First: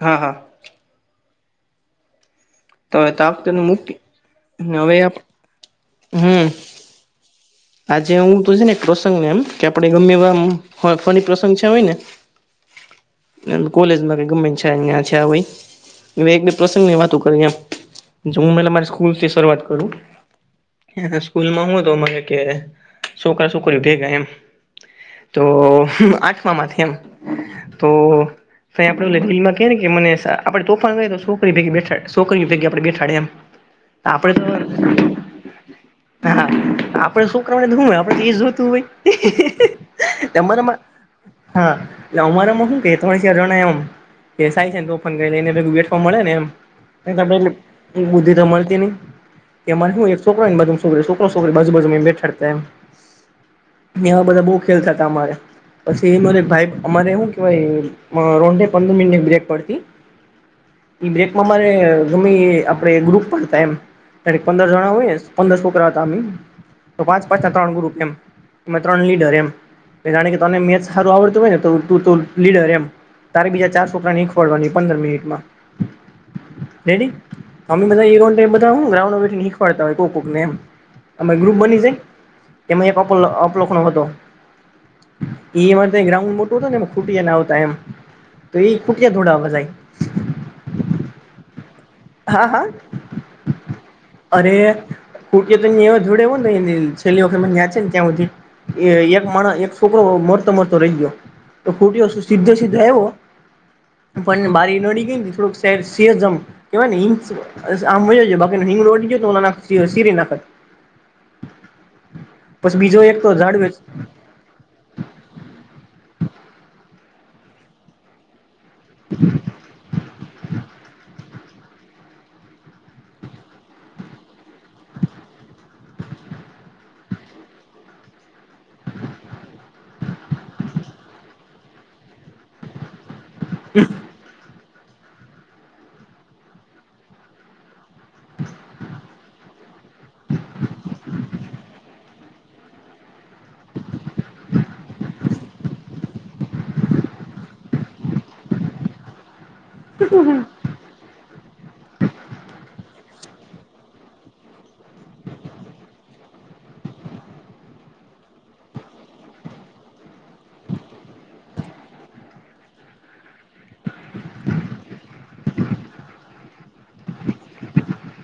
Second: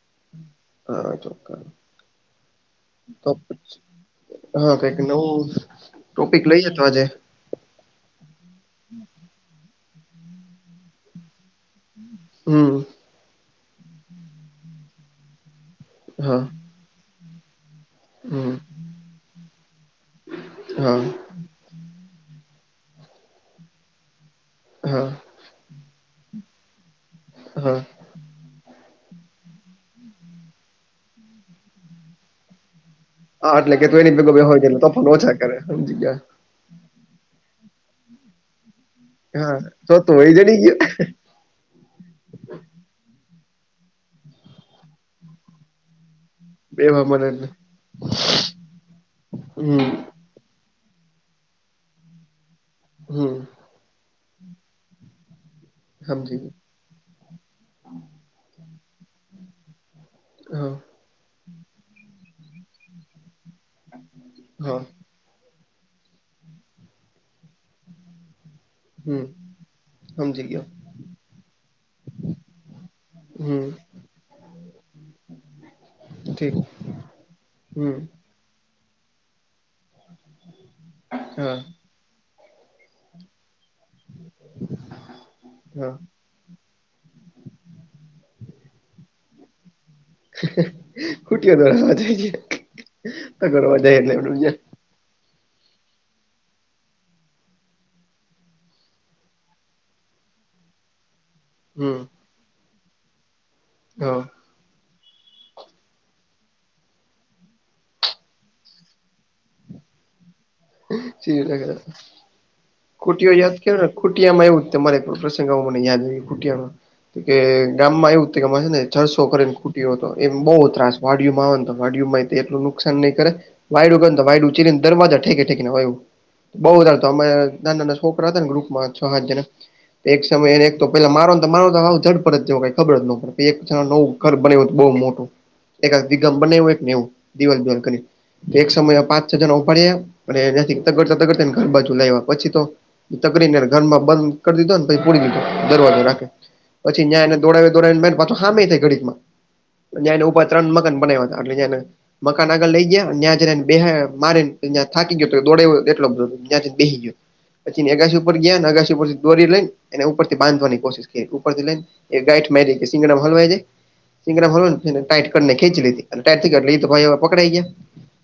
હા હા તોવે તો તાપતને પછી મુક્તિ હા, કઈક નવુ ટોપિક હમ લઈએ તો આજે આજે હુ તો છેને, એક પ્રસંગને એમ કે આપડે ગમે એમ હ ફની પ્રસંગ છે, હોય ને હમ કોલેજમાં ક ગમે છે, અં છે ભ હા એક બે પ્રસંગ ની વાતો કરીમ જો હમ હું મારી સ્કૂલ થી શરૂઆત કરુ હા સ્કૂલમાં હુ હતો, અરે કે છોકરા છોકરી ભેગા એમ હમ્મ તો આઠમામાંથી એમ હા તો ત આપડે મને આપે તોફાન તો છોકરીે ભેગી છોકરી, ભેગી આપડે બેઠાડે એમ હા એટલે કે તો એની ભેગું ભ હોય એટ તો પણ ઓછા કરે સમજી ગયા. હા, આપડે શું કરવાને હું હોય આપડે ઈ જોતુ હોય. હા જોતુ હોય, ઈ જણી ગયુ. તમારામાં હા, અમારામા હુ કેે તોણ શરોના એવમ પેસાય છેને, તોફાન કરે એનાભેગું બેડવા મળે ને બેવા મને એટલે એમ બુદ્ધિ ત મળતી નહી હમ એ શુ છોક જ છોકરી છોકરો છોકરી બાજુ બાજુમા બેાડતા એમ હમ્મ એવા બધા બોવ ખેલ કરતા હતા, અમારે પછી સમજી એરે ગયો ભાઈ અમારે શું કેવાય રોંડે પંદર મિનિટની બ્રેક પડતી હમ્મ બ્રેકમાં મારે ગમેી આપણે ગ્રુપ પણ હતા એમ પંદર હા જણા હોય. પંદર સોંકરા હતા, તો પાંચ પાંચ ના ત્રણ ગ્રુપ એમ એ ત્રણ હમ લીડર એમ જાણે કે સમજી તને ગયો મેચ સારુ આવડતુ હોય, ને તો તું લીડર એમ તારે હમ બીજા ચાર છોકરા નીંખવાડવાની પંદર મિનિટમા ઠીક રેડી અમે હમ બધા રો બધા હુ ગ્રઉન્ડઠખવાડતા હોય, કો કોક ને એમ અ હા ગ્રુપ બની જાય. એમાં એક અપલોખનો હતો હા એઉન્ એમ ખૂટિયાના આવતા એમ તો એ ખૂટિયા ધોડાવા જાય. હે હે ફુટયો તો રવા જઈ હા હા ગયા જગવા જાય એટલે [unintelligible] કુ તો તાઈ યા જોડે હો ને છેલ્લી વખત મનેયાંચ છે ને ત્યાં હુધી એ એક માણ એક છોકરો મળરતો મરતો રહી ગયો. તો હમ ખૂટ્યો [unintelligible] સીધો સીધો હા આવ્યો પણ બારી નડી ગઈ ને થોડુંક સેર સેર જમ કહેવાય ને હિંગ આ આમજ બાકી ને [unintelligible] નાખત. [unintelligible] પછી બીજો એક તો ખૂટ્યો જાત ઝાડવે કહેવાય ખૂટ્યો માં એવું તમારે એક વસ્તુ સિંઘાવવામાં મને યાદ રહી ખુટિયા માં કે ગામમાં એવું તે ગામમાં છે ને ચાર છોકરી નો ચા ખૂટ્યો હતો. એમ બહુ ત્રાસ વાડીયુંમાં આવે ને તો વાડીય માં એટલું નુકસાન નહી કરે. વાયડું ગ વાયડું ચિને દરવાજા ઠેકેઠેકને વાયું બઉ વધારે અમે નાના નાના છોકરા હતા ને ગ્રુપમાં છ હજારને એક સમય એને એક તો પેલા મારોને તો મારો તો [unintelligible] જ કઈ ખબર જ ન પડે. એક નવું ઘર બનાયું તો બહ મોટું એક દિગમ બના એક એવું દિવાલ [unintelligible] એક સમય પાંચ છ જણ ઉપાડ્યા અને એનાથી તકડતા તગડતા ને ઘર બાજુ લાવવા પછી તો તકડીને ઘરમાં બંધ કરી દીધો ને તે ખોલી દીધું. દરવાજો રાખે પછી ન્યાં એને દોડાવે દોડાવી પાછ હામે થાય ગયો [unintelligible] ન્યાય ને ઉપર ત્રણ મકાન બનાવ્યા હતા આ ડિઝાઇને. મકાન આગળ લઈ ગયા ત્યાં જને બે મારી ને ત થાકી ગયો દોડે એટલો બધ ત્યાં બેસી ગયો. પછી અગાાસી ઉપર ગયા અગાાસી ઉપરથી દોરી લઈને એને ઉપર થી બાંધવાની કોશિશ કરી ઉપરથી લઈને- એ ગાઠ મેરી સિંગડામાં હલાવ માં જય. સીંગડા હોરોન ટાઈટ કરને ખેંચી લીધી હવે ટાઈટ થી તો ભાઈ પકડાઈ ગયા.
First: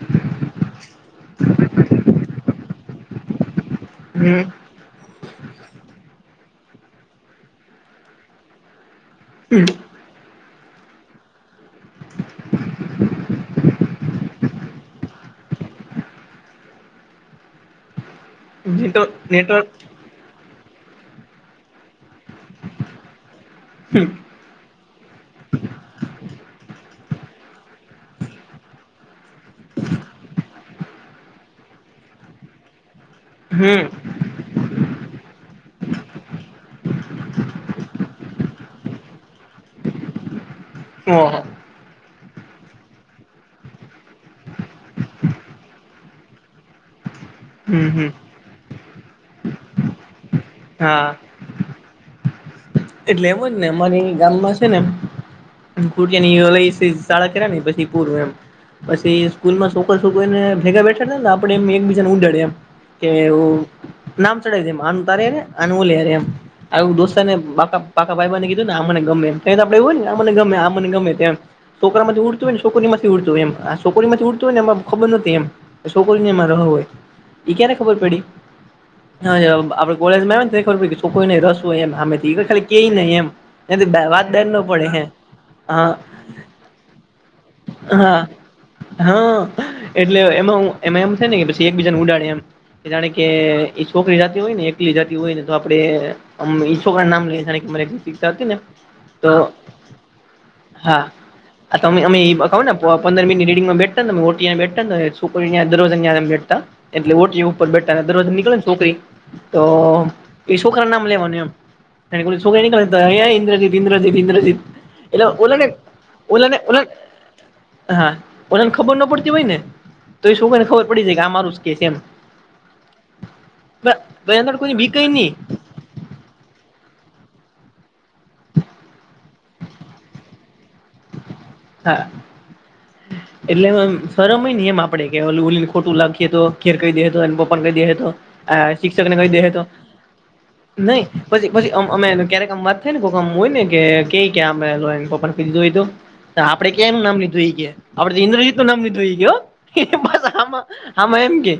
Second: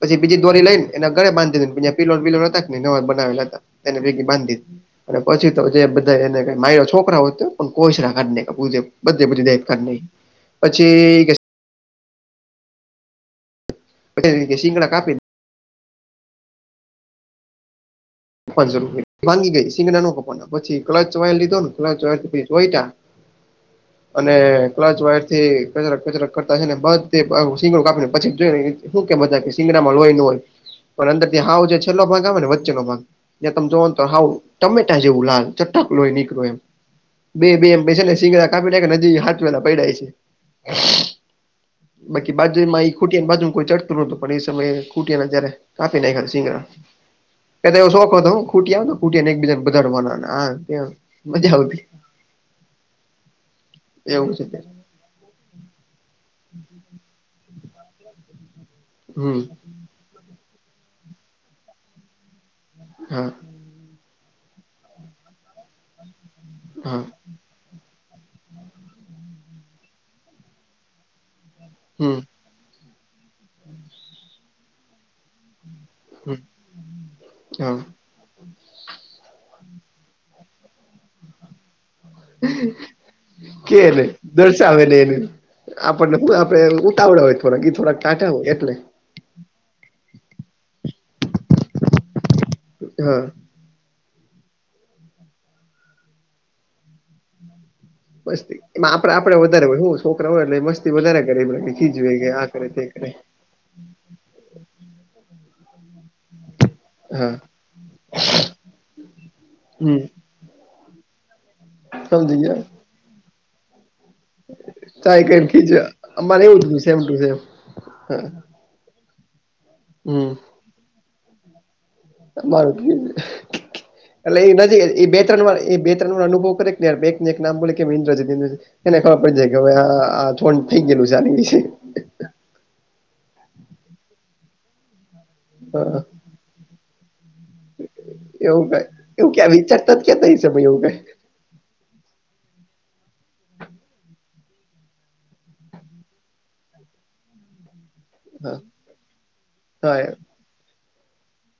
પછી બીજી દોરી લઈ ને એના ઘરે બાંધીધને પીલો પીલો હતા ને નવા બનાવેલા હતા [unintelligible] હમ અને પછી તો જે બધા એને કે માયરો છોકરા હોય તો પણ કોચ રાખને [unintelligible] બધે બધી દકા નહી પછી પછી એ શીંગડા કાપીને પાંચસો રૂપિયા માંગી ગઈ નેટવર્ક સીંગડા નો મુકવાના પછી ક્લચ વાયર લીધોને ક્લચ વાયર [unintelligible] અને ક્લાચ વાયર થી કચરાક કચરાક કરતા ને બધ સીંગડો કાપીને પછી જોઈને શું કેમ બધા કે શીંગડા માં લોહી નો હોય પણ અંદર થી હવ જે છેલ્લો ભાગ આવે ને વચ્ચેનો ભાગ ત્યાં તમે હમ જો તો હવ ટમેટા જેવું લાલ ચટક લોહી નીકળો એમ બે બે એમ બેસે ને સીંગડા કાપી નાયખા નજી હાંચવા ના પડીડાય છે. હા. બાકી બાજુ માં એ ખૂટી ની બાજુ કોઈ ચડતું નત પણ એ સમયે ખૂટીને જયારે કાપી નાંખ્યા સિંગડા. પહેલે એવો હમ હમ શોખ હતો હું ખૂટ્યા ને ખુટીયા ને એકબીજાને બગાડવાના આ તે હા મજા આવતી. એટલે એમ જ ને અમારી એવું ગામમાં છે ત્યારે ને ખુટીયા ને ઈ વી શાળા કરાને પછી પૂરું એમ પછી હમ સ્કૂલમાં શું કોઈને ભેગા બેઠાને આપે એમ એકબીજાને ઉડાડે એમ કે હા વુ નામ ચઢાવી દે મનુ તારે એ અનુ [unintelligible] એમ આવુ હા દોસ તને બકા પાકા ભાઈ બને કીધું ને આ મને ગમે એમ એન આપડે એવું હોય ને મને ગમે આ મને ગમે તેમ. છોકરા હમ થી ઉડતું હોય છોકરીમાંથી ઉડતું એમ છોકરી માં ઉડત હો ને એ ખબર નથી એમ. તે છોકરી ની હમ મારે હોય ઈ ક્યારે હા ખબર પડી. હા યે આપે કોલેજ માં આવ્યા ને તે ખબર પડી છોકરીઓ નો રસ હોય એમ અમે કેને વાત બેર ન દર્શાવે પડે ને હે એને હા આપણને આપડે ઉતાવળ્યા હોય થોડાક એ થોડાક હા ટાંટ્યા હોય એટલે. હા એટલે એમાં હું એમાં એમ થાય ને કે પછી એકબીજાને ઉડાડે એમ એ જાણે હા કે ઈ છોકરી જાતી હોય ને એકલી જાતી હોય ને તો આપડે ઈ છોકરા નામ લઈએ [unintelligible] મસ્તી એમાં આપડે આપડ વધારે હોયું છોકરા હોય એટલે મસ્તી વધારે કરે એમ ને ખીજવે કે આ હ કરે ને તે પો કરે પંદર મિનટ ર બેઠા બેા દરરો બે- એટલે ઓટ હા ઉપર બેઠા ને દરવાજે નીકળે ને છોકરી તો હમ એ છોકરા નામ લેવાનું એમ- [unintelligible] સમજી ગયા ન્દ્રજી ઇન્દ્રજીત ચાય એટલે કરીને ઓલાને ખીજવે અમારે ઓલાને એવું જ હતું સેમ ટુ સેમ હા. કોને ખબર ના પડતી હોય ને તો એ શું કોને ખબર પડી જાય કે આમારું કે છે એમ. મારું એની એટલે એ અંદર કોઈની નજીક બીક એ ય બે નહી ત્રણ વાર એ બે અનુભવ ને બેને એક નામો કે ઇન્દ્ર [unintelligible] એને ખબર પડી જાય કે હવે આ થોડ થઈ ગયેલુ છે આની વિશે. હા એટલે શર્મ હોય ને એમ આપડે કે ઓલું ઓલીને ખોટું હા લખીએ તો. ઘેર કહી દે તો એ, પપ્પા ને કહી દે તો, એવું કઈ શિક્ષક ને એવું કહી દે ક્યાં તો વિચારતા જ ક્યાં થઈ છે ભાઈ એવું કઈ નહી. પછી પછી અમે ક્યારેક અમ વાત થાય ને કોઈક હોય ને કે કઈ પપ્પા ક્યાંપ દીધું હોય તો. આપણે ક્યા એનું નામ લીધુ ઈ કે આપડે ઇન્દ્રજીત હા નું નામ લીધુ એ કે હા પછી આમા. હામાં એમ કે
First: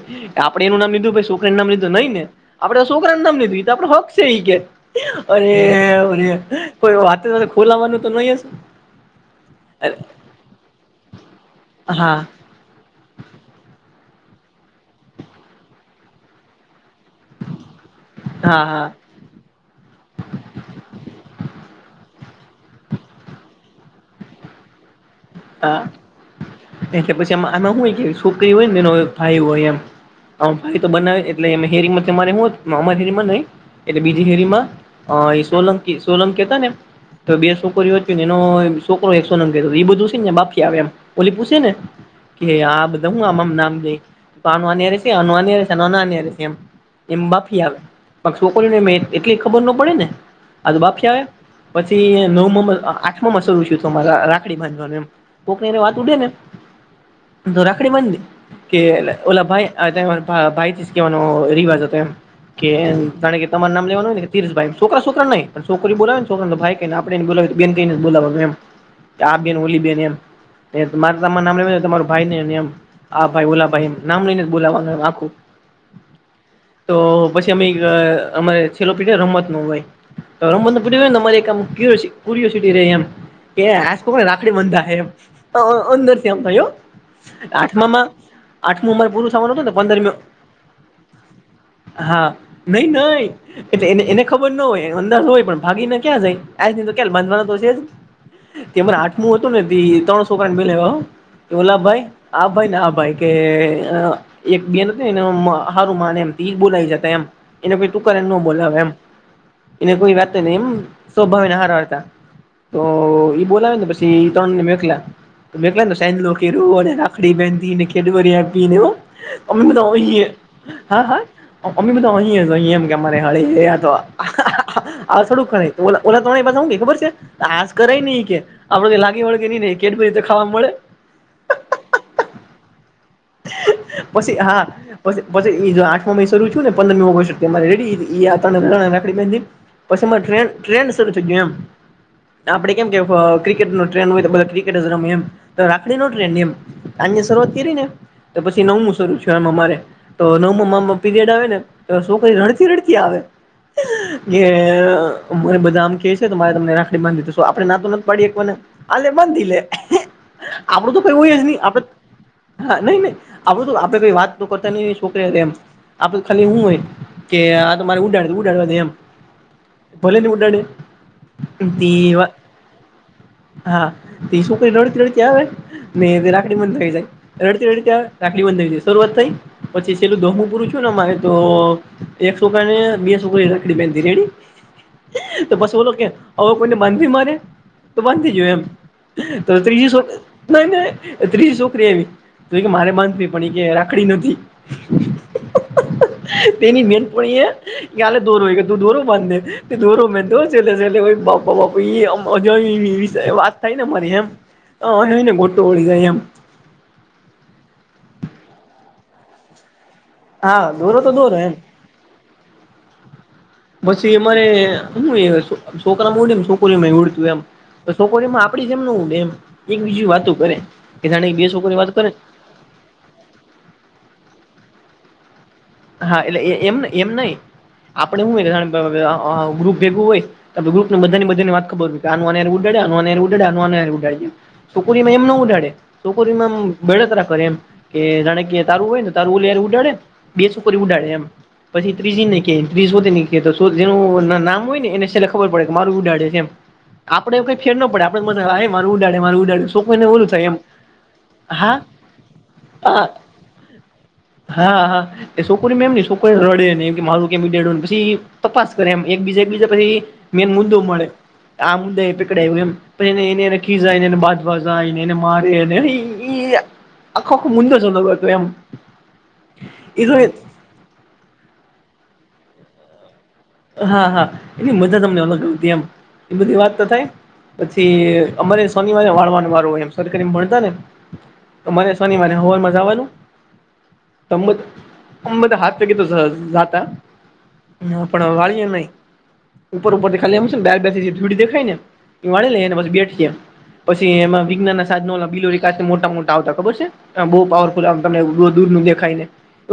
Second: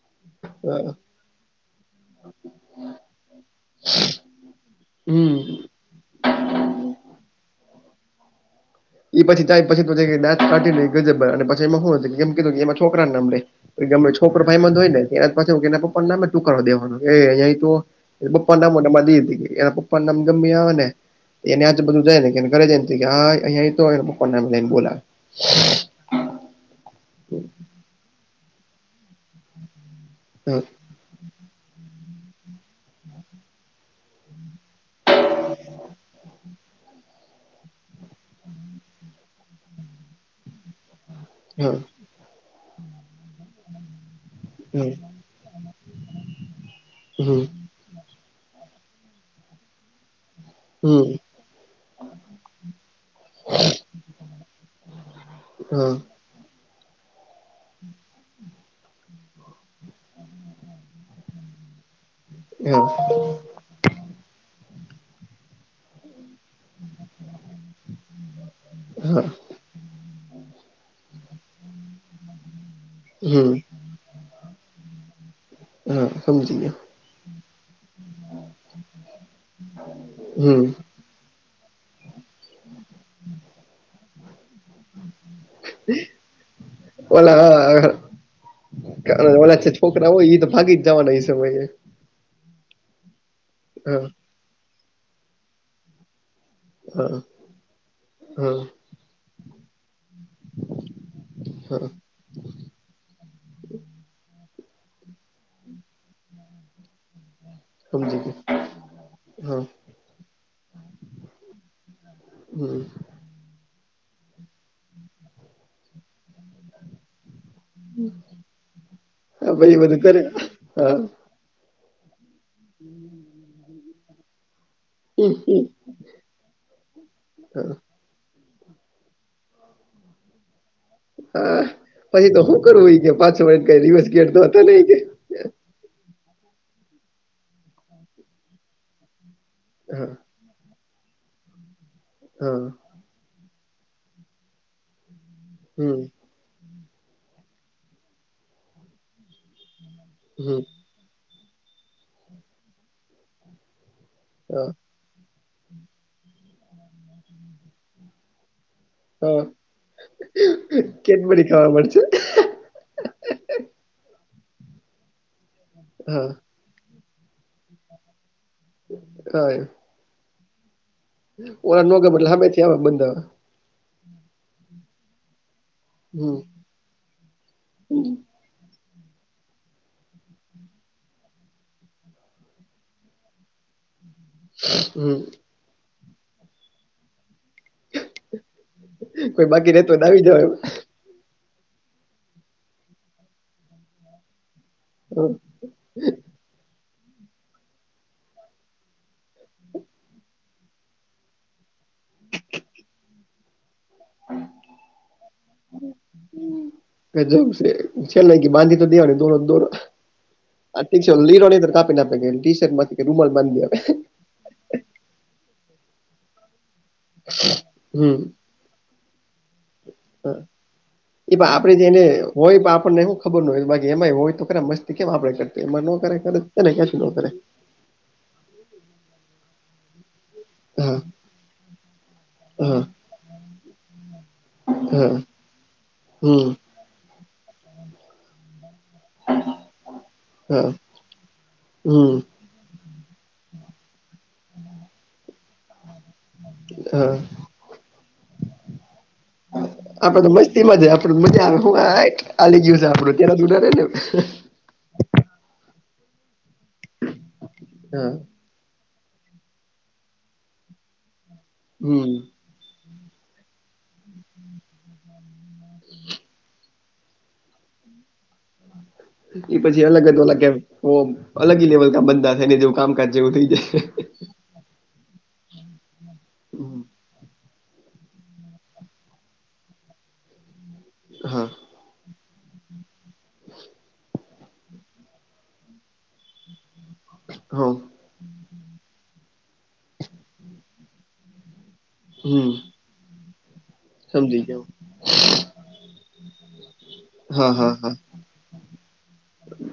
આપણે એનું નામ હા. લીધું છોકરાનું નામ લીધું નઈ ને. આપડે છોકરા નામ લીધુ આપડો હક છે એ કે. હમ કોઈ વાતે ખોલાવાનું તો નહી. એ પછીય પછી તો દાંત કાઢી ગજબર પછી એમાં હા શું એમ હા કીધું કે એમાં છોકરા ને નામ દે. ગમે છોકરા ભાઈ હોય ને એના પપ્પાને નામે ટુકારો દેવાનો અહીં તો. એ પપ્પા ના હા મોમાંધ હતી એના પપ્પા. [unintelligible] પણ નમગમી આવે ને એને આજ બધું જાય ને ઘરે જાય ને હ અં. ને પપ્પા ના નામે બોલાવે. હા એ પછી આમ આમાં હોય કે છોકરી હોય ને એનો ભાઈ હોય એમ. હા ભાઈ તો બનાવે એટલે હે અમાેમાં ન એટલે બીજી હેરીમાં. અ એ સોલંકી છે. સોલંકી હતા ને તો બે છોકરીઓ એનો છોકરો એક સોલંકી હતો એ બધું બાફી આવે એમ ઓલી પૂછે ને હા કે આ બધા હું આમમ નામ જઈ. પાનવાની હમ રહેશે અનુ આની હારે રહેશે અનનય રહેશે એમ એમ હમ બાફી આવે. પણ છોકરીયો ને એટલી ખબર ન પડે ને. આ બાફી હમ આવે પછી નવ આઠમા શરુ થયુ તુ રાખડી બાંધવાનું એમ. એને હા વાત ઉડે ને તો રાખડી બાંધી દે. કે ઓલા ભાઈ ભાઈથી કેવાનો રિવાજ હતો એમ. કે હા એમ [unintelligible] તમારે નામ લેવાનુંય કે તિર્થ ભાઈ છોકરા છોકરા નઈ પણ છોકરી બોલાવે છોકરાને ભાઈને આપ બોલાવી બેન કઈને બોલાવાનુ એમ. હા આ બેન ઓલી બેન એમ તમારે તમાર નામ લેવા તમારો ભાઈ ને એમ આ ભાઈ હમ ઓલા ભાઈ એમ. નામ લઈને જ બોલાવાનું આખું. હા સમજી ગયા. તો પછી અ અમારે છેલ્લો પીઢ રમત નું હોય તો હમ રમત નું કયુરોસીટી રે એમ કે આકોને રાખડી બંધાય. અંદર ત્યામ થયો આઠમામાં આઠમું અમારે પૂરું થવાનું હતું કાર ને પંદરમ છોકરા હોય એ તો ભાગી જવાના એ સમયે. હા નઈ નહી એટલે હા એને ખબર ના હોય અંદાજ હોય પણ ભાગીને ક્યાં જાય? આજ નહી તો ક્યાલ હા બાંધવાનો તો શે હા જ કેરે આઠમું હતું ને ત્રણસોકા મે લ લ હા ભાઈ આ ભાઈ ને આ ભાઈ કે. એક બેન હતી ને હારું માને એમ બોલાઈ જતા એમ. એને કો સમજી ટુકારીને ગયો ન બોલાવે એમ હા એને કોઈ વાતો નહી એમ સ્વભાવને હારા હતા. તો હમ ઈ બોલાવે ને પછી ત્રણ ને મે એકલા. તમે કને સેલો કે અને રાખડી બેન ને ખે કેટબરી આપીને હા અમે ભાઈ તો બધું કરે હસીએ હા હા અમે તો હસીએ. અહી એમ કે મરે હળી ગયા તો. થડું ઓલા તો બધા શુ કે ખબર છે આસ કરાય નઈ કે આપડને લાગે વળે કે ન. કેટબરી તો ખાવા મળે. હા પછી તો શું કરવું હોય કે પા છો વળીને રિવર્સ ગેર પછી તો હતો હા નહી. પછી પછી આઠમ શરુ થ્યુ છું ને પંદરમી ઓગસ્ટરે રેડી રાખડી. હા પછી ટ્રેન ટ્રેન શરૂ થઈ ગય એમ હા આપડે કેમ કે ક્રિકેટ નો ટ્રેન્ડ હોય તો ક્રિકેટ જ રમે એમ હમ રાખડી નો ટ્રેન્ડ એમ આજની શરૂઆત કરી ને. તો પછી નવમું શરૂ છે એમાં મારે તો હમ નવમ પીરિયડ આવે ને એ શું કરી રડતી રડતી આવે જે હા મને બધા આમ કે છે તો મારે તમને રાખડી બાંધીધ આપણે ના તો નથી પાડીએ એકને આલેે હા મંધ લે આપડું તો કઈુંય કેટબરી નહી ખાવા આપડ મળશે નહી નહી આપડું તો આપણે કઈ વાત તો કરતા નહી ન છોકરી એમ આપડે હા ખાલી હું હોય કે આ તમારે ઉડાડે ઉડાડવા એમ ભલે ને ઉડાડે ઓરા નટલે હમેથી આવા બંદ હા એ છોકરી રડતી રડતી આવે ને હમ રાખડી મંદ થઈ જાય રડતી રડતી તં રાાખડી બંધી દી શરૂઆત થઈ પછી છેલ્લું દમું પૂરું છું ને અમારે તો એક સોકને બે સુોક રાખડી પહેની રેડી હમ તો બસ બોલો કે આવ કોઈને માનવી માને તો બાંધી જોયું એમ કોઈ તો બાકી ત્રીજી રહેતો હોય છોક તો આવી જવાય ના ત્રીજી છોકરી એવી તો એ કે મારે બાંધ પણ એ કે રાખડી નથી હમ તેની મેનપણી એ કલે દોરોય કે તું દોરો બાંધે દોરો મેો ચલે છેલે કો બા અજય વિ વાત થાય ને મારે એમય ને ગોટું વળી જાય એમ જવું છે છે ન બાંધી તો દેવાની દો દોર હા દોરો ઠી તો છે દોરો લીરો એમ ની તો કાપીને આપે ટી શર્ટ માંથી કે રૂમલ માંી પછી અમારે છોકરામાં છોકરી છો એ હમ આપ એમ એમ એક બીજી વાતો કરે કે જાણે એ બે પણ શોકો આપણે ની જે વાત એને કરે હોય આપણનેું ખબર ન હોય બાકી એમાંય હોય તો ખરા મસ્તી કેમ આપણેે કરતી એમાં ન કરે હા ખચ એટલે કરને એમ કછી ન એમ કરે નહી આપડે શું ગ્રુપ ભેગું હોય આપ ગ્રુપને હા બધાનીધાને વા ખબરય કે આ ઉડ હા ઉડાડય ઉડાડ્યા છોકરીમાં હા એમ ન ઉડાડે હમ છોકરીમાં બળતરા કરે એમ કે જાણે કે તારું હોય ને તારું ઓય ઉડાડે બેસ હા કરી ઉડાડે એમ પછી હમ ત્રીજી નહી ્રી ની તો જેનું નામ હોય ને એને છેલ્ ખબર પડે કે મારું હા આપડે કઈ ફેર ન પડે આપડ મ માું ઉડાડે માું ઉડાડે શું કોઈ ને ઓલું થાય એમ મા આવે હું હા આલી ગયું છે આપડું ત્યાં દને હા હા એ છોકરી એમને છોકરી રડે એ મારું કેીેડને પછી હા તપાસ કરે એમ એકબીજા એકબીજા પછી મેન મુદ્દો મળે આ મુદ્દા હમ એ પકડાય્યો એમ પછ એને એને એને કીઝા એને બાજવાજા એને એને મારે એ આખો મુંંદો જનો હત એમ એ પછી અલગ જ અલગ કે અલગી લેવલ ક બા થાય ને જેવું કામકાજ જેવું થઈ જાય હા હા એની મજા અમને અલગ આવતી એમ એ બધી વાત હમ, તો થાય પછી અમારે શોનિવારે વાળવાનો વારો હોય એમ સર એમ ભણતા ને હા મરે શોની માને હોવા મજાવાનું ત તબદ હાકીી તો જ હ પણ વાળીએ નહી ઉપર ઉપર થી ખાલી આમશે ને બાર બેસીડી દેખાય ને એ હમ વાણી લઈ ને બ બેઠ પછી એમાં સમજી ગયો વિજ્ઞાન ના સાધનો બિલોરી કા મોટા મોટા આવતા ખબર છે બહુ હા હા હા પાવરફુલમને દૂરું દેખાય ને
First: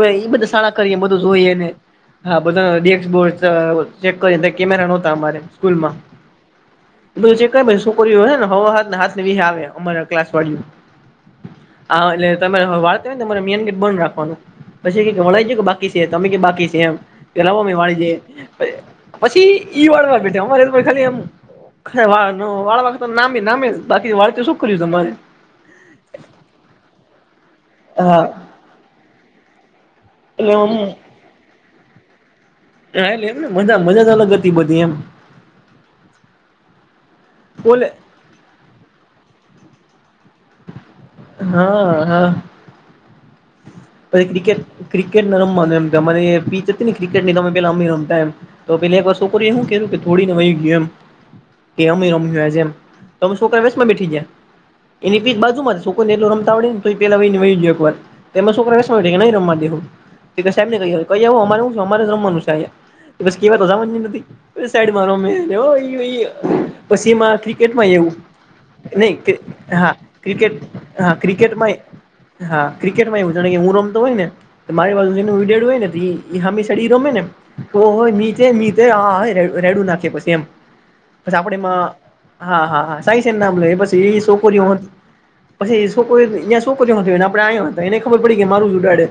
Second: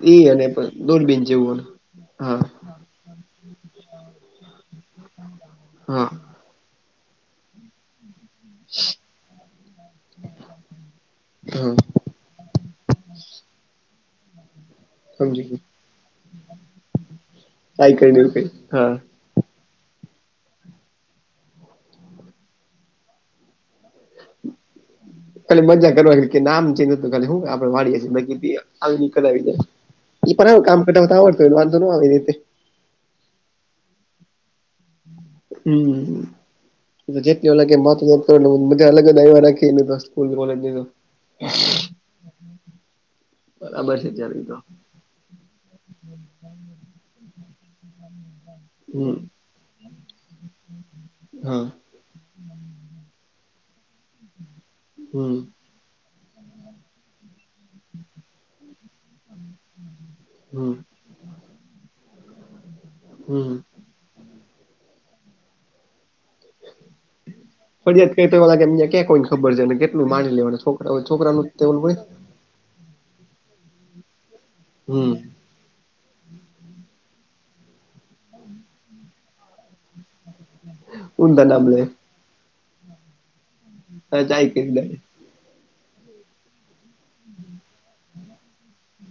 વે ઈ અને બધા પ- સાળા કરીએ બધું દૂરબીન જેવું ઓલું. જોઈએને હા બધા ડેબોર્ડ ચેક કરી કેમેરા નહતા અમારે સ્કૂલમાં. હા બધ ક છોકરીઓ હોને હવા હાત વાગે આવે અમારા ક્લાસ વાડીઓ. હા એટલે તમારે વાળતા હોય ને તમારે મનગેટ બંધ રાખવાનું. પછી વળી સમજી છે ગયું કે બાકી છે તમે કે બાકી છે એમ કે લાવવા અમે ટ્રાય વાળી કરી દીએ. દેવું હા. પછી ઈ વાળવા બેઠા અમારે ખાલી એમ રે વાળ વાળ વાખ તો નામે નામે બાકી વાળ તો શું કર્યું તમારે. કાલી મજા કરવા કે નામ ચુંા હું આપડે હા વાડીકી આવીક આવી જાય. એ પણ એટલે હવે આમ કામ કરતા તો આવડતો હોયુંંધો ન આવે. હા એટલે એમને મજા મજા જ અલગ હતી બધી એમ. હમ જેટલી અલગ એ કર બોલે બધા અલગ જ આવ્યા રાખીને. સ્કૂલ કોલેજ નો હતો. હા હા પછી ક્રિકેટ ક્રિકેટને રમવાનું એમને પીચ હતી ને ક્રિકેટ ની તમે પેલા અમ રમતા એમ. તો પેલા એક હમ વાર છોકરી એ હું કરીયુ કે થોડીને વહી ગયું એમ હા કે અમમે રમ્યું આ જેમ. તોમે છોકરા વેસમાં બેઠી જયા એની હમ પી બાજુમાંથી છોક ને એટલો રમતા આવડે ને તો પેલા વહીને વહી એક વાર. છોક નહી રમવા દે હમ સાહેબને ક ક અમારે શું છે અરે રમવાનું છે. બસ હમ કેવાય ત સા ન સાઈડ મારો મે પછીમાં ક્રિકેટમાં ફરિયાદ એવું કરી તો ઓલા કે એમને ક્યાં કોઈને નહી ખબર છે અને હા કેટલું માની ક્રિકેટ લેવાનું છોકરા હા છોકરાનું તે ક્રિકેટમાં ઓલું હોય હા ક્રિકેટ માં એ જા કે હું રમતો હોય ને મારી હમ [unintelligible] હોય ને હમે સાઈડ રમે ને ઓ નીચે નીચે આ રેડું નાખ. ઊંધા આપ નામ લે હા હા [unintelligible] એ છોરી આ જાય કરી દે પછી છોરીયા છોકરી‌ આપે [unintelligible] ખબર પડી કે મારું ઉડાડે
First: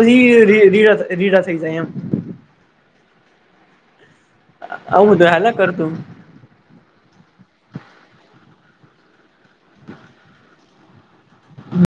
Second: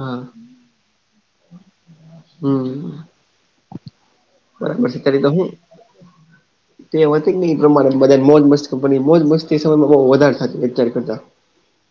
હા રીડા થઈ જાય એમ. હમ બરાબર છે આવું કરી તો બધું હું હાલ્યા કરતું તે હતી પ્રમાણે બ મોજ મસ્ત કંપની મોજ [unintelligible] સમયમાંહ વધારે થ અતાર કરતા.